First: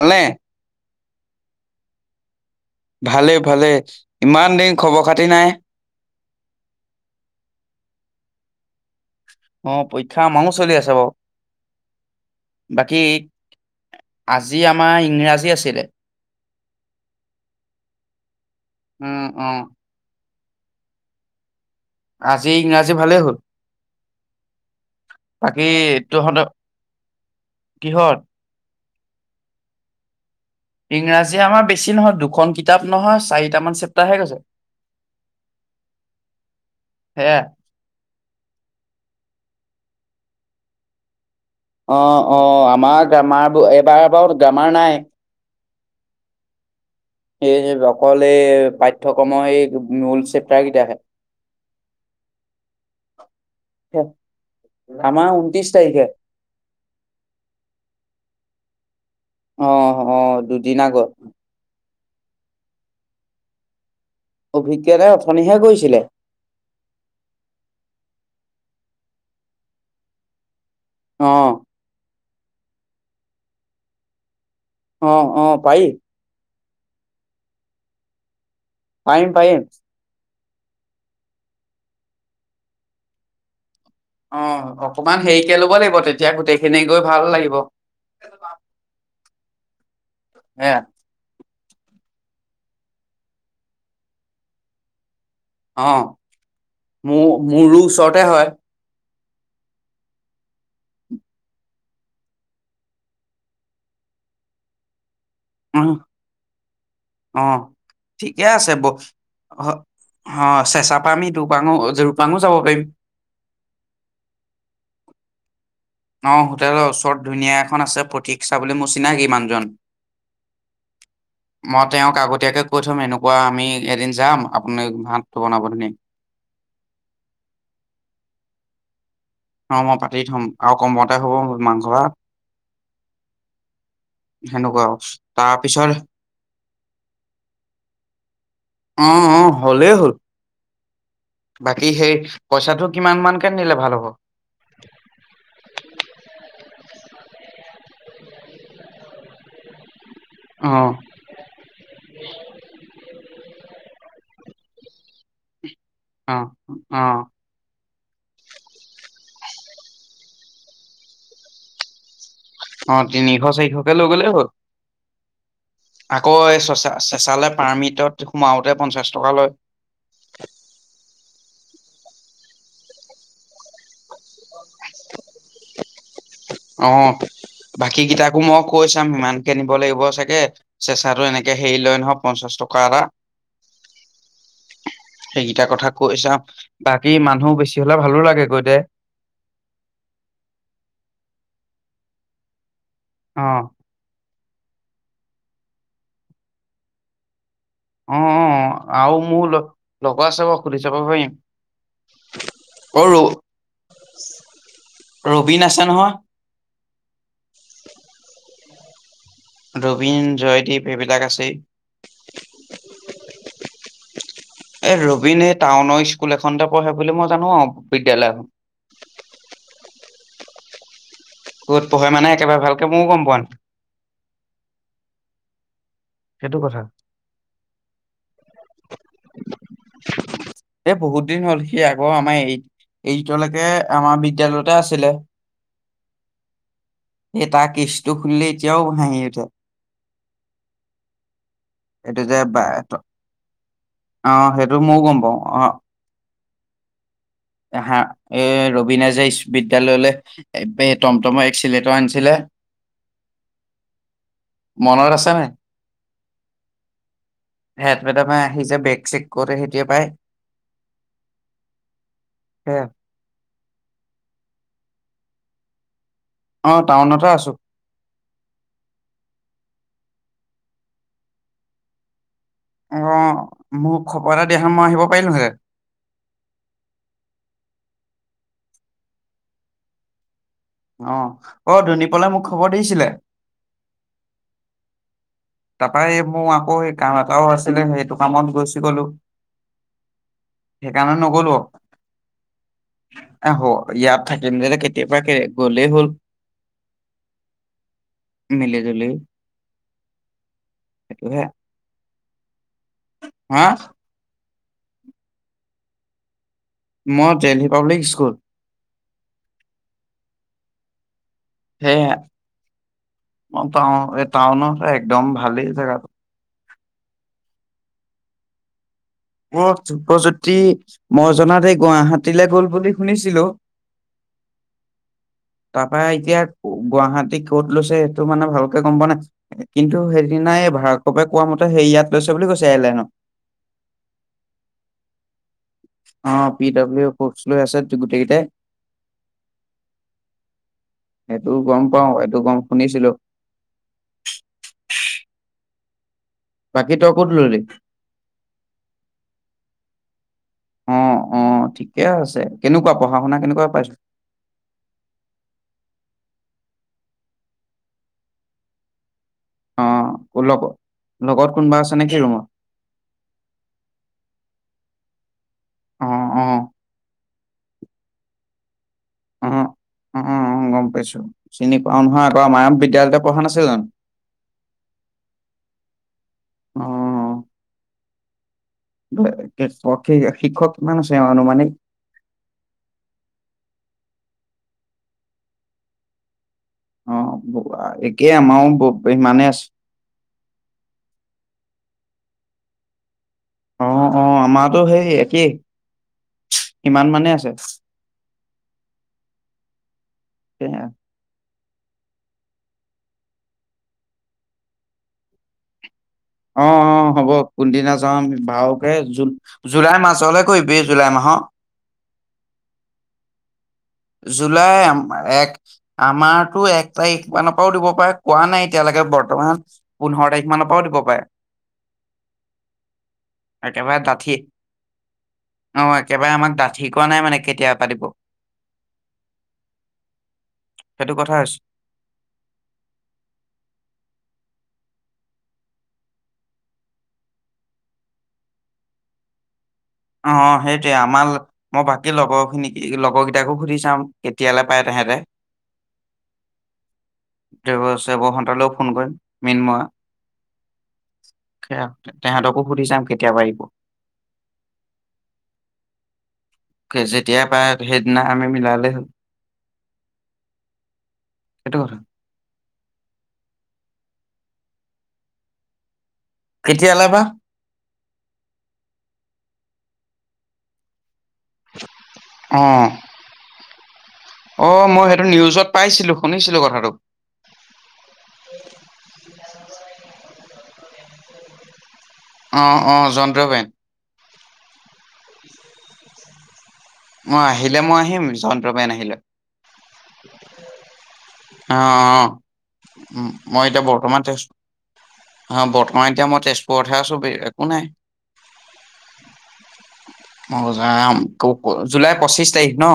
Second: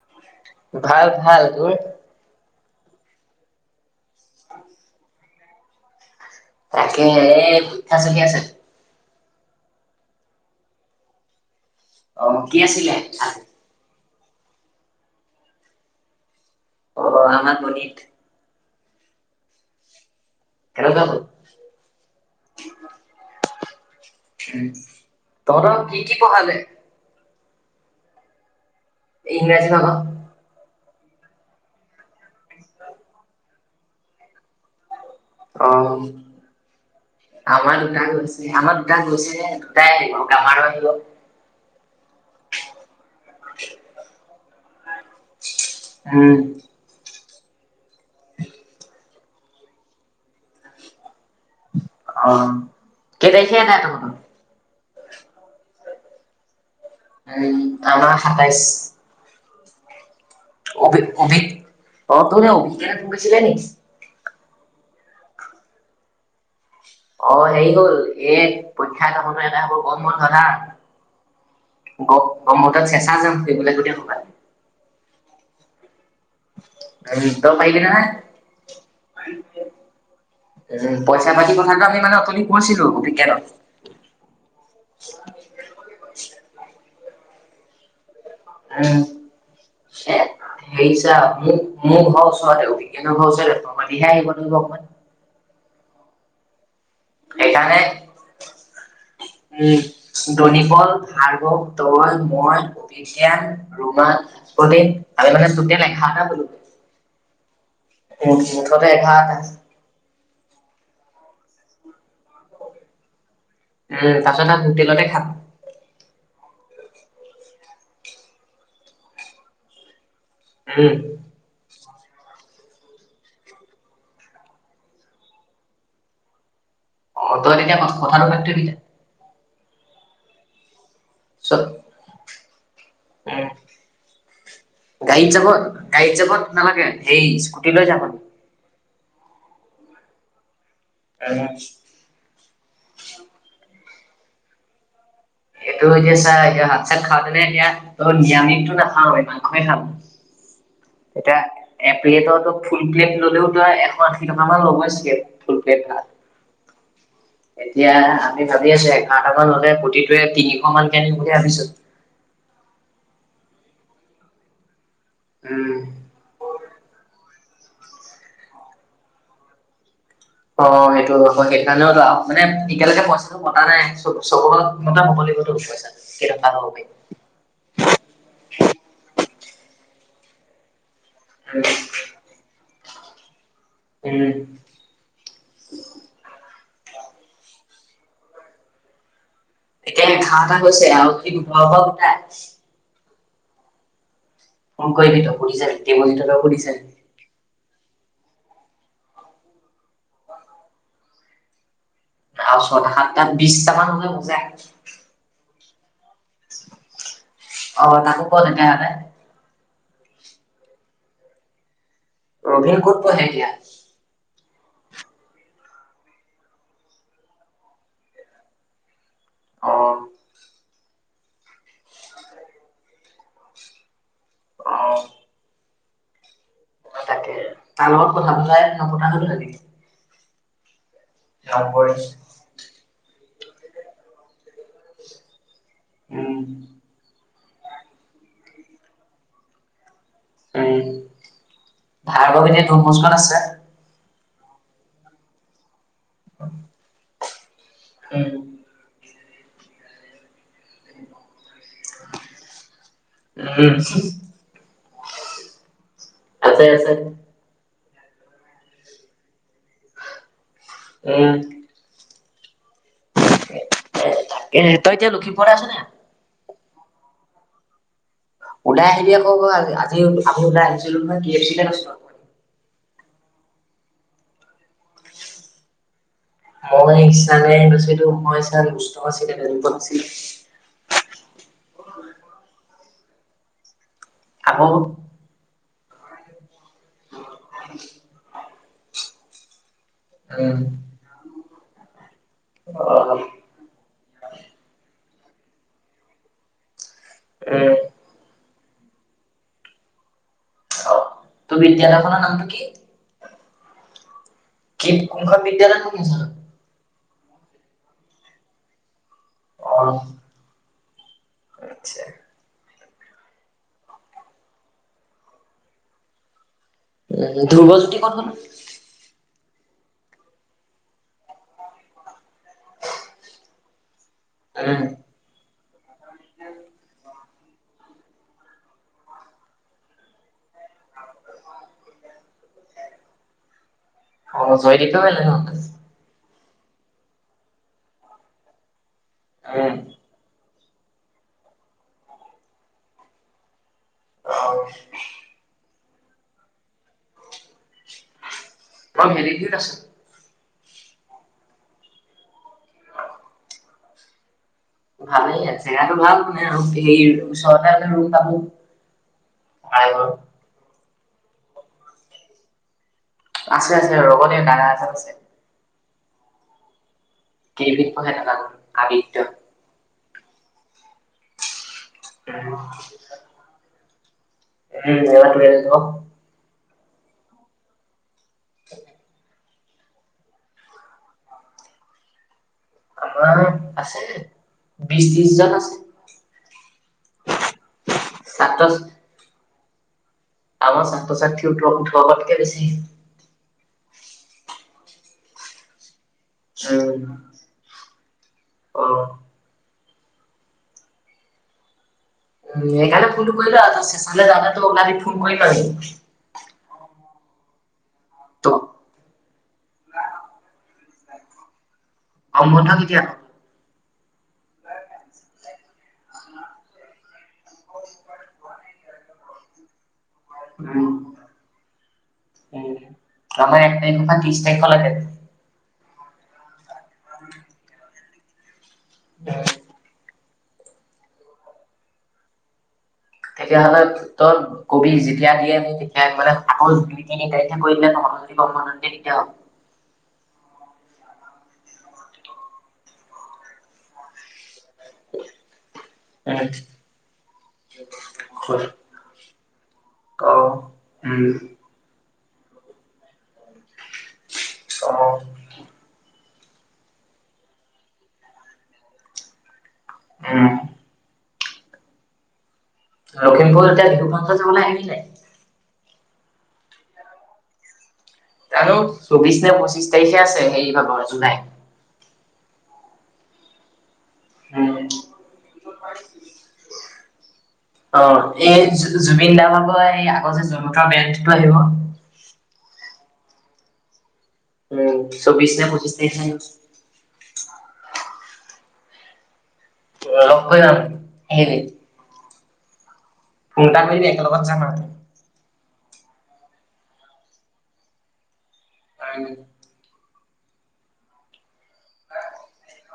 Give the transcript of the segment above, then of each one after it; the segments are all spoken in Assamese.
ভালনে? ভাল ভাল তোৰ। ভালে ভালে। ইমান দিন খবৰ খাতি নাই তাকে এ পৰীক্ষা চলি আছে অ পৰীক্ষা আমাও চলি আছে বাও অ কি আছিলে আজি? আজি আমাৰ ইংৰাজী আছিলে। অ আমাৰ গনিত। উম অ কেনকা হ'ল? আজি ইংৰাজী ভালে হ'ল। বাকী তহঁত কি কি তহঁত পঢ়ালে? কিহত ইংৰাজী আক। ইংৰাজীয়ে আমাৰ বেছি নহয় দুখন কিতাপ নহয় চাৰিটামান চেপ্তাৰহে গৈছে। অ সেয়া। আমাৰ দুটা গৈছে আমাৰ দুটা গৈছেহে দুটাই আহিব। অমাৰো আহিব অ অ আমাক আমাৰ বু এবাৰ বাৰু গ্ৰামাৰ নাই। উম সেই হে ব্লক সকলে পাঠ্য পাঠ্যক্ৰমৰ এই মূল চেপ্তাৰ কেইটা আহে অ কেটাইখে এদাই হ'ব নামা ঊনত্ৰিশ তাৰিখে উম তাৱা সাতাইশ অ অ। দুদিন অবি আগত অভি। ত ত অভি ভুগিছিলে নি। অভিজ্ঞাৰে অথনিহে গৈছিলে। অ হেৰি হ'ল এ পৰীক্ষা এটা হওঁতে গৰম বন্ধ না। অ। ব্ৰ্মতত চেচা যোম শুবলৈ গো ভবা লাগে। অ অ পাৰি। ত পাইলি ন নাই। পাৰিম পাৰিম। উ পইচা পাতি কথা কৈছিলো অভিজ্ঞানক। অ অকমান হেৰিকে লব লাগিব তেতিয়া গোটেইখিনি। গৈ ভাল লাগিব। উম। এ সেইেইছ ম। মোৰ ঘৰ ওচৰতে অভিজ্ঞানৰ ওচৰতে পা পাতি আহিব অকনমান। অ। মোৰ সেইকাৰণে মোৰো ওচৰতে হয়। উম দনিবল ভাৰ্বক তল মই অভিজ্ঞান ৰোমা প্ৰদীপ। আমি মানে টুতেল উম, এঘাৰটা অ হলো ঠিকে আছে ব মুঠতে এঘাৰটা। অ চেচা পৰাা আমি দুপাঙো দুপাংঙো যাব। পাৰিম উ তাৰ পাছত আম হোটেলতে খাম। অ হোটেলৰ ওচৰত ধুনীয়া এখন আছে প্ৰতীক চা বুলি মোৰ চিনাকি মানুহৰ জন। উম। মই তেওঁক আগতীয়াকৈ কৈ থম এনেকুৱা আমি এদিন যাম আপুনি ভাতটো বনাব ধুনীয়াকে। অ তই তেতিয়া মাছ কথাটো সোধি ছবি তাইক। অ মই পাতি থম আৰু। কমতে হ'ব মাংস ভাত। অহ। সেনেকুৱা আৰু গাড়ীত যাব তাৰপিছত গাড়ীত যাব নালাগে সেই স্কুটি লৈ যাবানি। অ অ হলেই হ'ল। উম বাকী সেই পইচাটো কিমান মান কে নিলে ভাল হ'ব। ক। এইটো এতিয়া চা এ হাত চাত খাওঁতেনে এতিয়া নিৰামিষ টো নাখাওঁ মাংসে খাম। অ', এতিয়া এপ্লেটো ফুল প্লেট ললেও তই এশ। লগব আছিলে ফুল প্লেট খাম। অ অহ। এতিয়া আমি ভাবি আছো এঘাৰটাামান হলে প্ৰতিটোৱে তিনিশ মানকে আনিম বুলি ভাবিছো। অ তিনি চাৰিশ লৈ গ'লে হ'ল। উম। আকৌ এই চচা চেচালে পাৰ্মিটত সোমাওঁতে পঞ্চাশ টকা লয় অ সেইটো আকৌ সেইটো কাৰণেও মানে এতিয়ালৈকে পইচাটো মতা নাই চ চব মতে হ'ব লাগিব টো পইচাটো অ বাকী কেইটাকো মই কৈ চাম সিমান কিনিব লাগিব চাগে চেচাটো এনেকে উম হেৰি লয় নহয় পঞ্চাশ টকা এটা উম, সেইকেইটা কথা কৈ চাম বাকী মানুহ বেছি হ'লে ভালো লাগে গৈ দে এতিয়া এখা এটা হৈছে আৰু কি খোৱা বোৱা গোটা অ ফোন কৰিবি তই সুধি চাবি অ অ আৰু মোৰ ল লগৰ আছে বাৰু সুধি চাব পাৰিম আৰু ছটা অ', ৰ সাতটাত বিশটা মান হ'লে হৈ যায় বিন আছে নহয় অ তাকো কল এটা হে ৰবিন জয়দ্বীপ এইবিলাক আছেই ৰবিণ ক'ত পঢ়ে এতিয়া এ ৰবিনে টাউনৰ স্কুল এখনতে পঢ়ে বুলি মই জানো আৱ বিদ্যয়ালয়‌ এখন অঁ ক'ত পঢ়ে মানে একেবাৰে ভালকে মও গম পোৱা নাই আহ সেইটো কথা। অ তাকে তাৰ লগত কথা পতাই নপতা হলো এ বহুত দিন হ'ল সি নপৰে। আগৰ আমাৰ এই এই এতিয়ালৈকে আমাৰ বিদ্যালয়তে আছিলে উম এ তাৰ কেচটো খুলিলে এতিয়াও হাঁহি উঠে উম এইটো যে ভাৰ্গব বা এতিয়া দনবকছত আছে অ সেইটো মও গম পাওঁ অ অ [inaudible] এহা এ ৰবিনে যে ইছ বিদ্যালয়লে এ বে টমতম এ চিলেট আনিছিলে উম। মনত আছে নাই আছে আছে হেদ মেডামে আহি যে বেগ চেক কৰে সেইটোৱে পাই উম হে তই এতিয়া লখিমপুৰতে আছ নাই? অ টাউনতে আছো। ওলাই আহিবি আকৌ আজি আমি ওলাই আহিছিলো নহয় কি এক্সিডেণ্ট হৈছে অঁ, মোক খবৰ এটা দিয়া হলে মই আহিব পাৰিলোহেঁতেন। [unintelligible] অ, অ ধুনীপলে মোক খবৰ দিছিলে। আকৌ তাৰপৰা সে মই আকৌ কাম এটাও আছিলে। সেইটো কামত গৈছি গলো। উম, সেইকাৰণে নগলো। অ' এ হ ইয়াত থাকিম দে, এনে কেতিয়াবাকে গলেই হ'ল। উম। মিলি-জুলি অ, তোৰ বিদ্যালয়খনৰ নামটো কি? হা? কি কোনখন বিদ্যালয় কথা কৈছ? মই দেল্হী পাব্লিক স্কুল। অঁ। সেয়া অ টা এই টাউনৰ একদম ভালেই জেগাটো। ধ্ৰুবজ্যোতি ক'ত গল? ধ্ৰুবজ্যোতি মই জনাত এই গুৱাহাটীলৈ গল বুলি শুনিছিলো উম, তাৰপৰা এতিয়া গুৱাহাটী কত লৈছে টো মানে ভালকে গম পোৱা নাই। কিন্তু হে নাই ভাৰ্গৱে কোৱা মতে সেই ইয়াত লৈছে বুলি কৈছে এয়াৰলাইনত। অ জয়দীপেও ললে ন তাত? অ পি ডাব্লিউ পোষ্ট লৈ আছে গোটেইকেইটাই। উম। সেইটো গম পাও, এইটো গম শুনিছিলো। অ, বাকী তই ক'ত ললি? মই ভেলিভিউত আছো। অ, অ ঠিকে আছে। কেনেকুৱা পঢ়া- শুনা কেনেকুৱা পাইছ? ভালই আছে আৰু জেগাটো ভাল নে [unintelligible] অ কলক লগত কোনোবা আছে নে কি ৰুমত? আছে, আছে। ৰগন এই দাদা এটা আছে। অ, অ। কেইদিনমান এটাৰ আগত আদিত্য। উম, উম গম পাইছো। চিনি পাওঁ নহয় আকৌ, উম, আমাৰ বিদ্যালয়তে পঢ়া নাছিল জানো? উম এ টোৱে ক অ শিক্ষক কিমান আছে অনুমানিক আমাৰ আছে বিশ ত্ৰিশ জন আছে। অ একেই ছাত্ৰ আমাৰো ইমানে আছে। আমাৰ ছাত্ৰ-ছাত্ৰী সোতৰ ওঠৰ টাতকে বেছি। অ অ আমাৰটো সেই একেই। উম সিমান মানে আছে। অ তেয়া উ এইকাৰণে ফোনটো কৰি ল, চেচালে যাবলেটো উলাই থাকি ফোন কৰি পাবি। অ অ হ'ব কোনদিনা যাম তোক বাওকে জু জুলাই মাজলে কৰিবি জুুলাই মাহ গৰম বন্ধ কেতিয়া? জুলাই এম এক আমাৰতো এক তাৰিখ। ওৱান পাওঁ দিব পাৰে কোৱা নাই। এতিয়ালেকে বৰ্তমান পোন্ধৰ তাৰিখ মানৰ উ পৰাও দিব পাৰে উ আমাৰ এক একেবাৰে তাৰিখ পৰা ডাঠি ত্ৰিছ তাৰিখলৈকে। অ একেবাৰে আমাক ডাঠি কোৱা নাই মানে কেতিয়া পা দিব। [unintelligible] সেইটো কথা হৈছে। তেতিয়াহলে তই কবি যেতিয়া দিয়ে তেতিয়া মানে সকল দুই তিনি তাৰিখে কৰি দিলে তহঁতৰ যদি গম পোৱাত দিগদাৰ হ'ব। অ সেইটোৱে আমাৰ মই বাকী লগৰ খিনিক লগৰ কেইটাকো সুধি চাম কেতিয়ালে পায় তেহেঁতে, দেব চেব সতলৈ ফোন কৰিম। মিনমা ক উম তেহঁতকো সুধি চাম কেতিয়া পাৰিব। অ যেতিয়া পাই সেইদিনা আমি মিলালে হ'ল। উম সেইটো কথা। লখিমপুৰ এতিয়া বিহু ফাংচন চাবলে আহিবি নাই। কেতিয়ালে বা। জানো চৌবিশ নে পঁচিশ তাৰিখে আছে সেই ভাগৰ জুলাই অহ পাইছিলো শুনিছিলো কথাটো। অ এই জুবিন দা ভাগৰ এই আগতে যে জন্ম তা বেনটিটো আহিব অ', অ', যন্ত্ৰবেন উম চৌবিছ নে পঁচিছ ন [inaudible] মই আহিলে মই আহিম জন্ত্ৰমণ আহিলে অ অ যাম। অ অ উম ফোন মই এটা এতিয়া কৰিবি বৰ্তমানছো একেলগত যাম আৰু। অ বৰ্তমান এতিয়া মই তেজপুৰতহে আছো একো নাই হয়। মই যাম। জুলাই পঁচিশ তাৰিখ ন।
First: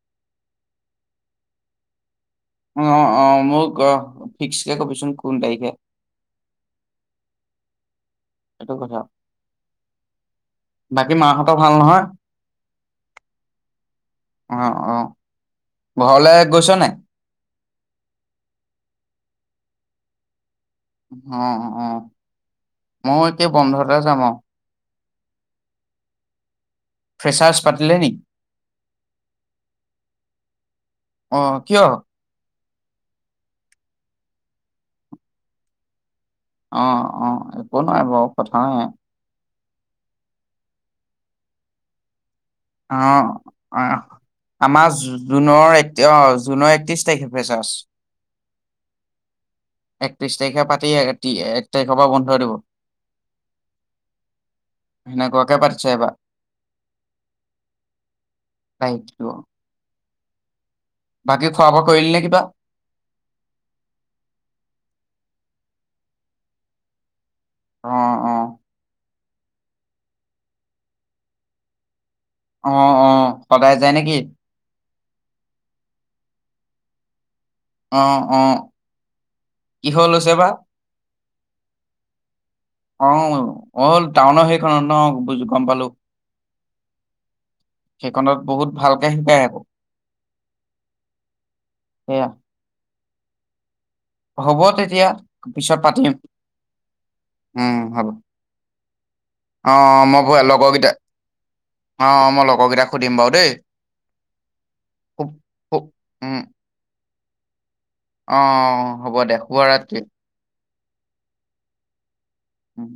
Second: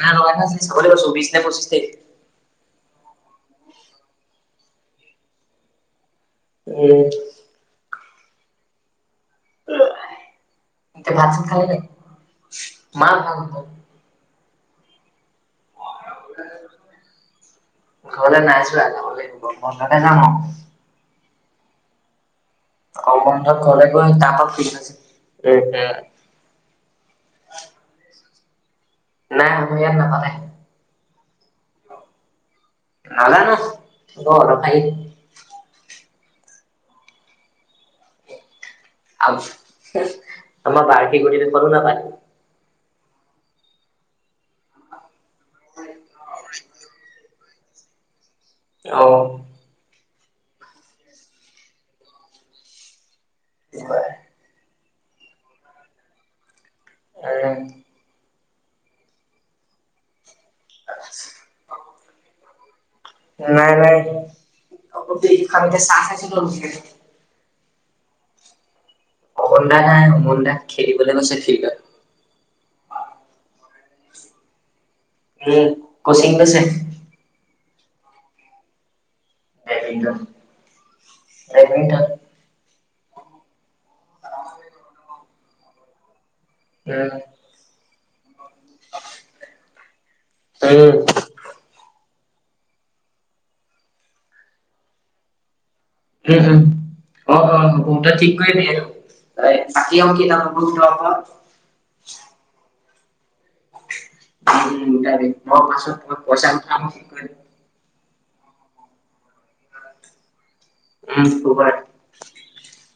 ন লগ আছিল চাব লাগিব চৌবিশ নে পঁচিছ তে অ অ মোক অ ফিক্সকে কবিচোন কোন তাৰিখে? উম এইটো কথা বাকী ভাত মাহঁতৰ খাই, ভাল নহয়? মাৰ ভাল। অ অ ঘৰলৈ গৈছ নাই ঘৰলে নাই যোৱা যাব লাগিব বন্ধতে যাম আও। অ অ মই গৰম একে বন্ধত ঘৰলে বন্ধতে গৈ যাম আৰু তাৰপাক ফি আছে উম হ। ফেচাৰ্ছ পাতিলে নাই আমি ইয়াত নাপাতে অ', কিয়? নাজানো অ অ একো নোৱাই বাৰ কথা নাই আ আম বা কে ডেখোলোং আও অ অ আমাজ জুনৰ এক অ জুনৰ একত্ৰিছ তাৰিখে। ফেচাছ। আহ, একত্ৰিশ তাৰিখে পাতি এক তাৰিখৰ পৰা বন্ধ হৈ দিব। কি কয়? কেনেকুৱা খনে পাৰিছে, এইবাৰ? অ থেংক ইউ বাকী খোৱা বোৱা কৰিলি নে কিবা? নাই নাই। অ অ অমন দাই অমন দাই খেলিবলৈ কৈছে ফিলডত অঁ অঁ সদায় যায় নেকি! উ কচিং কৰিছে। অঁ অঁ। কিহ লৈছে বা বেডমিন্টন। অঁ অ'ল টাউনৰ সেইখনত ন গম পালো উম। সেইখনত। বহুত ভালকে শিকাই আকৌ। আৰু সেয়া হ'ব তেতিয়া পিছত পাতিম। উম হুম হ'ব তই ঠিক কৰিবি আৰু বাকী অ', আৰু কি মই আৰু কি লগৰকেইটা কৰ ক অ মই লগৰকেইটাক সুধিম বাৰু দেই উ খুব ম খুব পাছত পইচা কাম কৰে অঁ হ'ব দে শুভ ৰাত্ৰি। উম শুভৰাত্ৰি। উম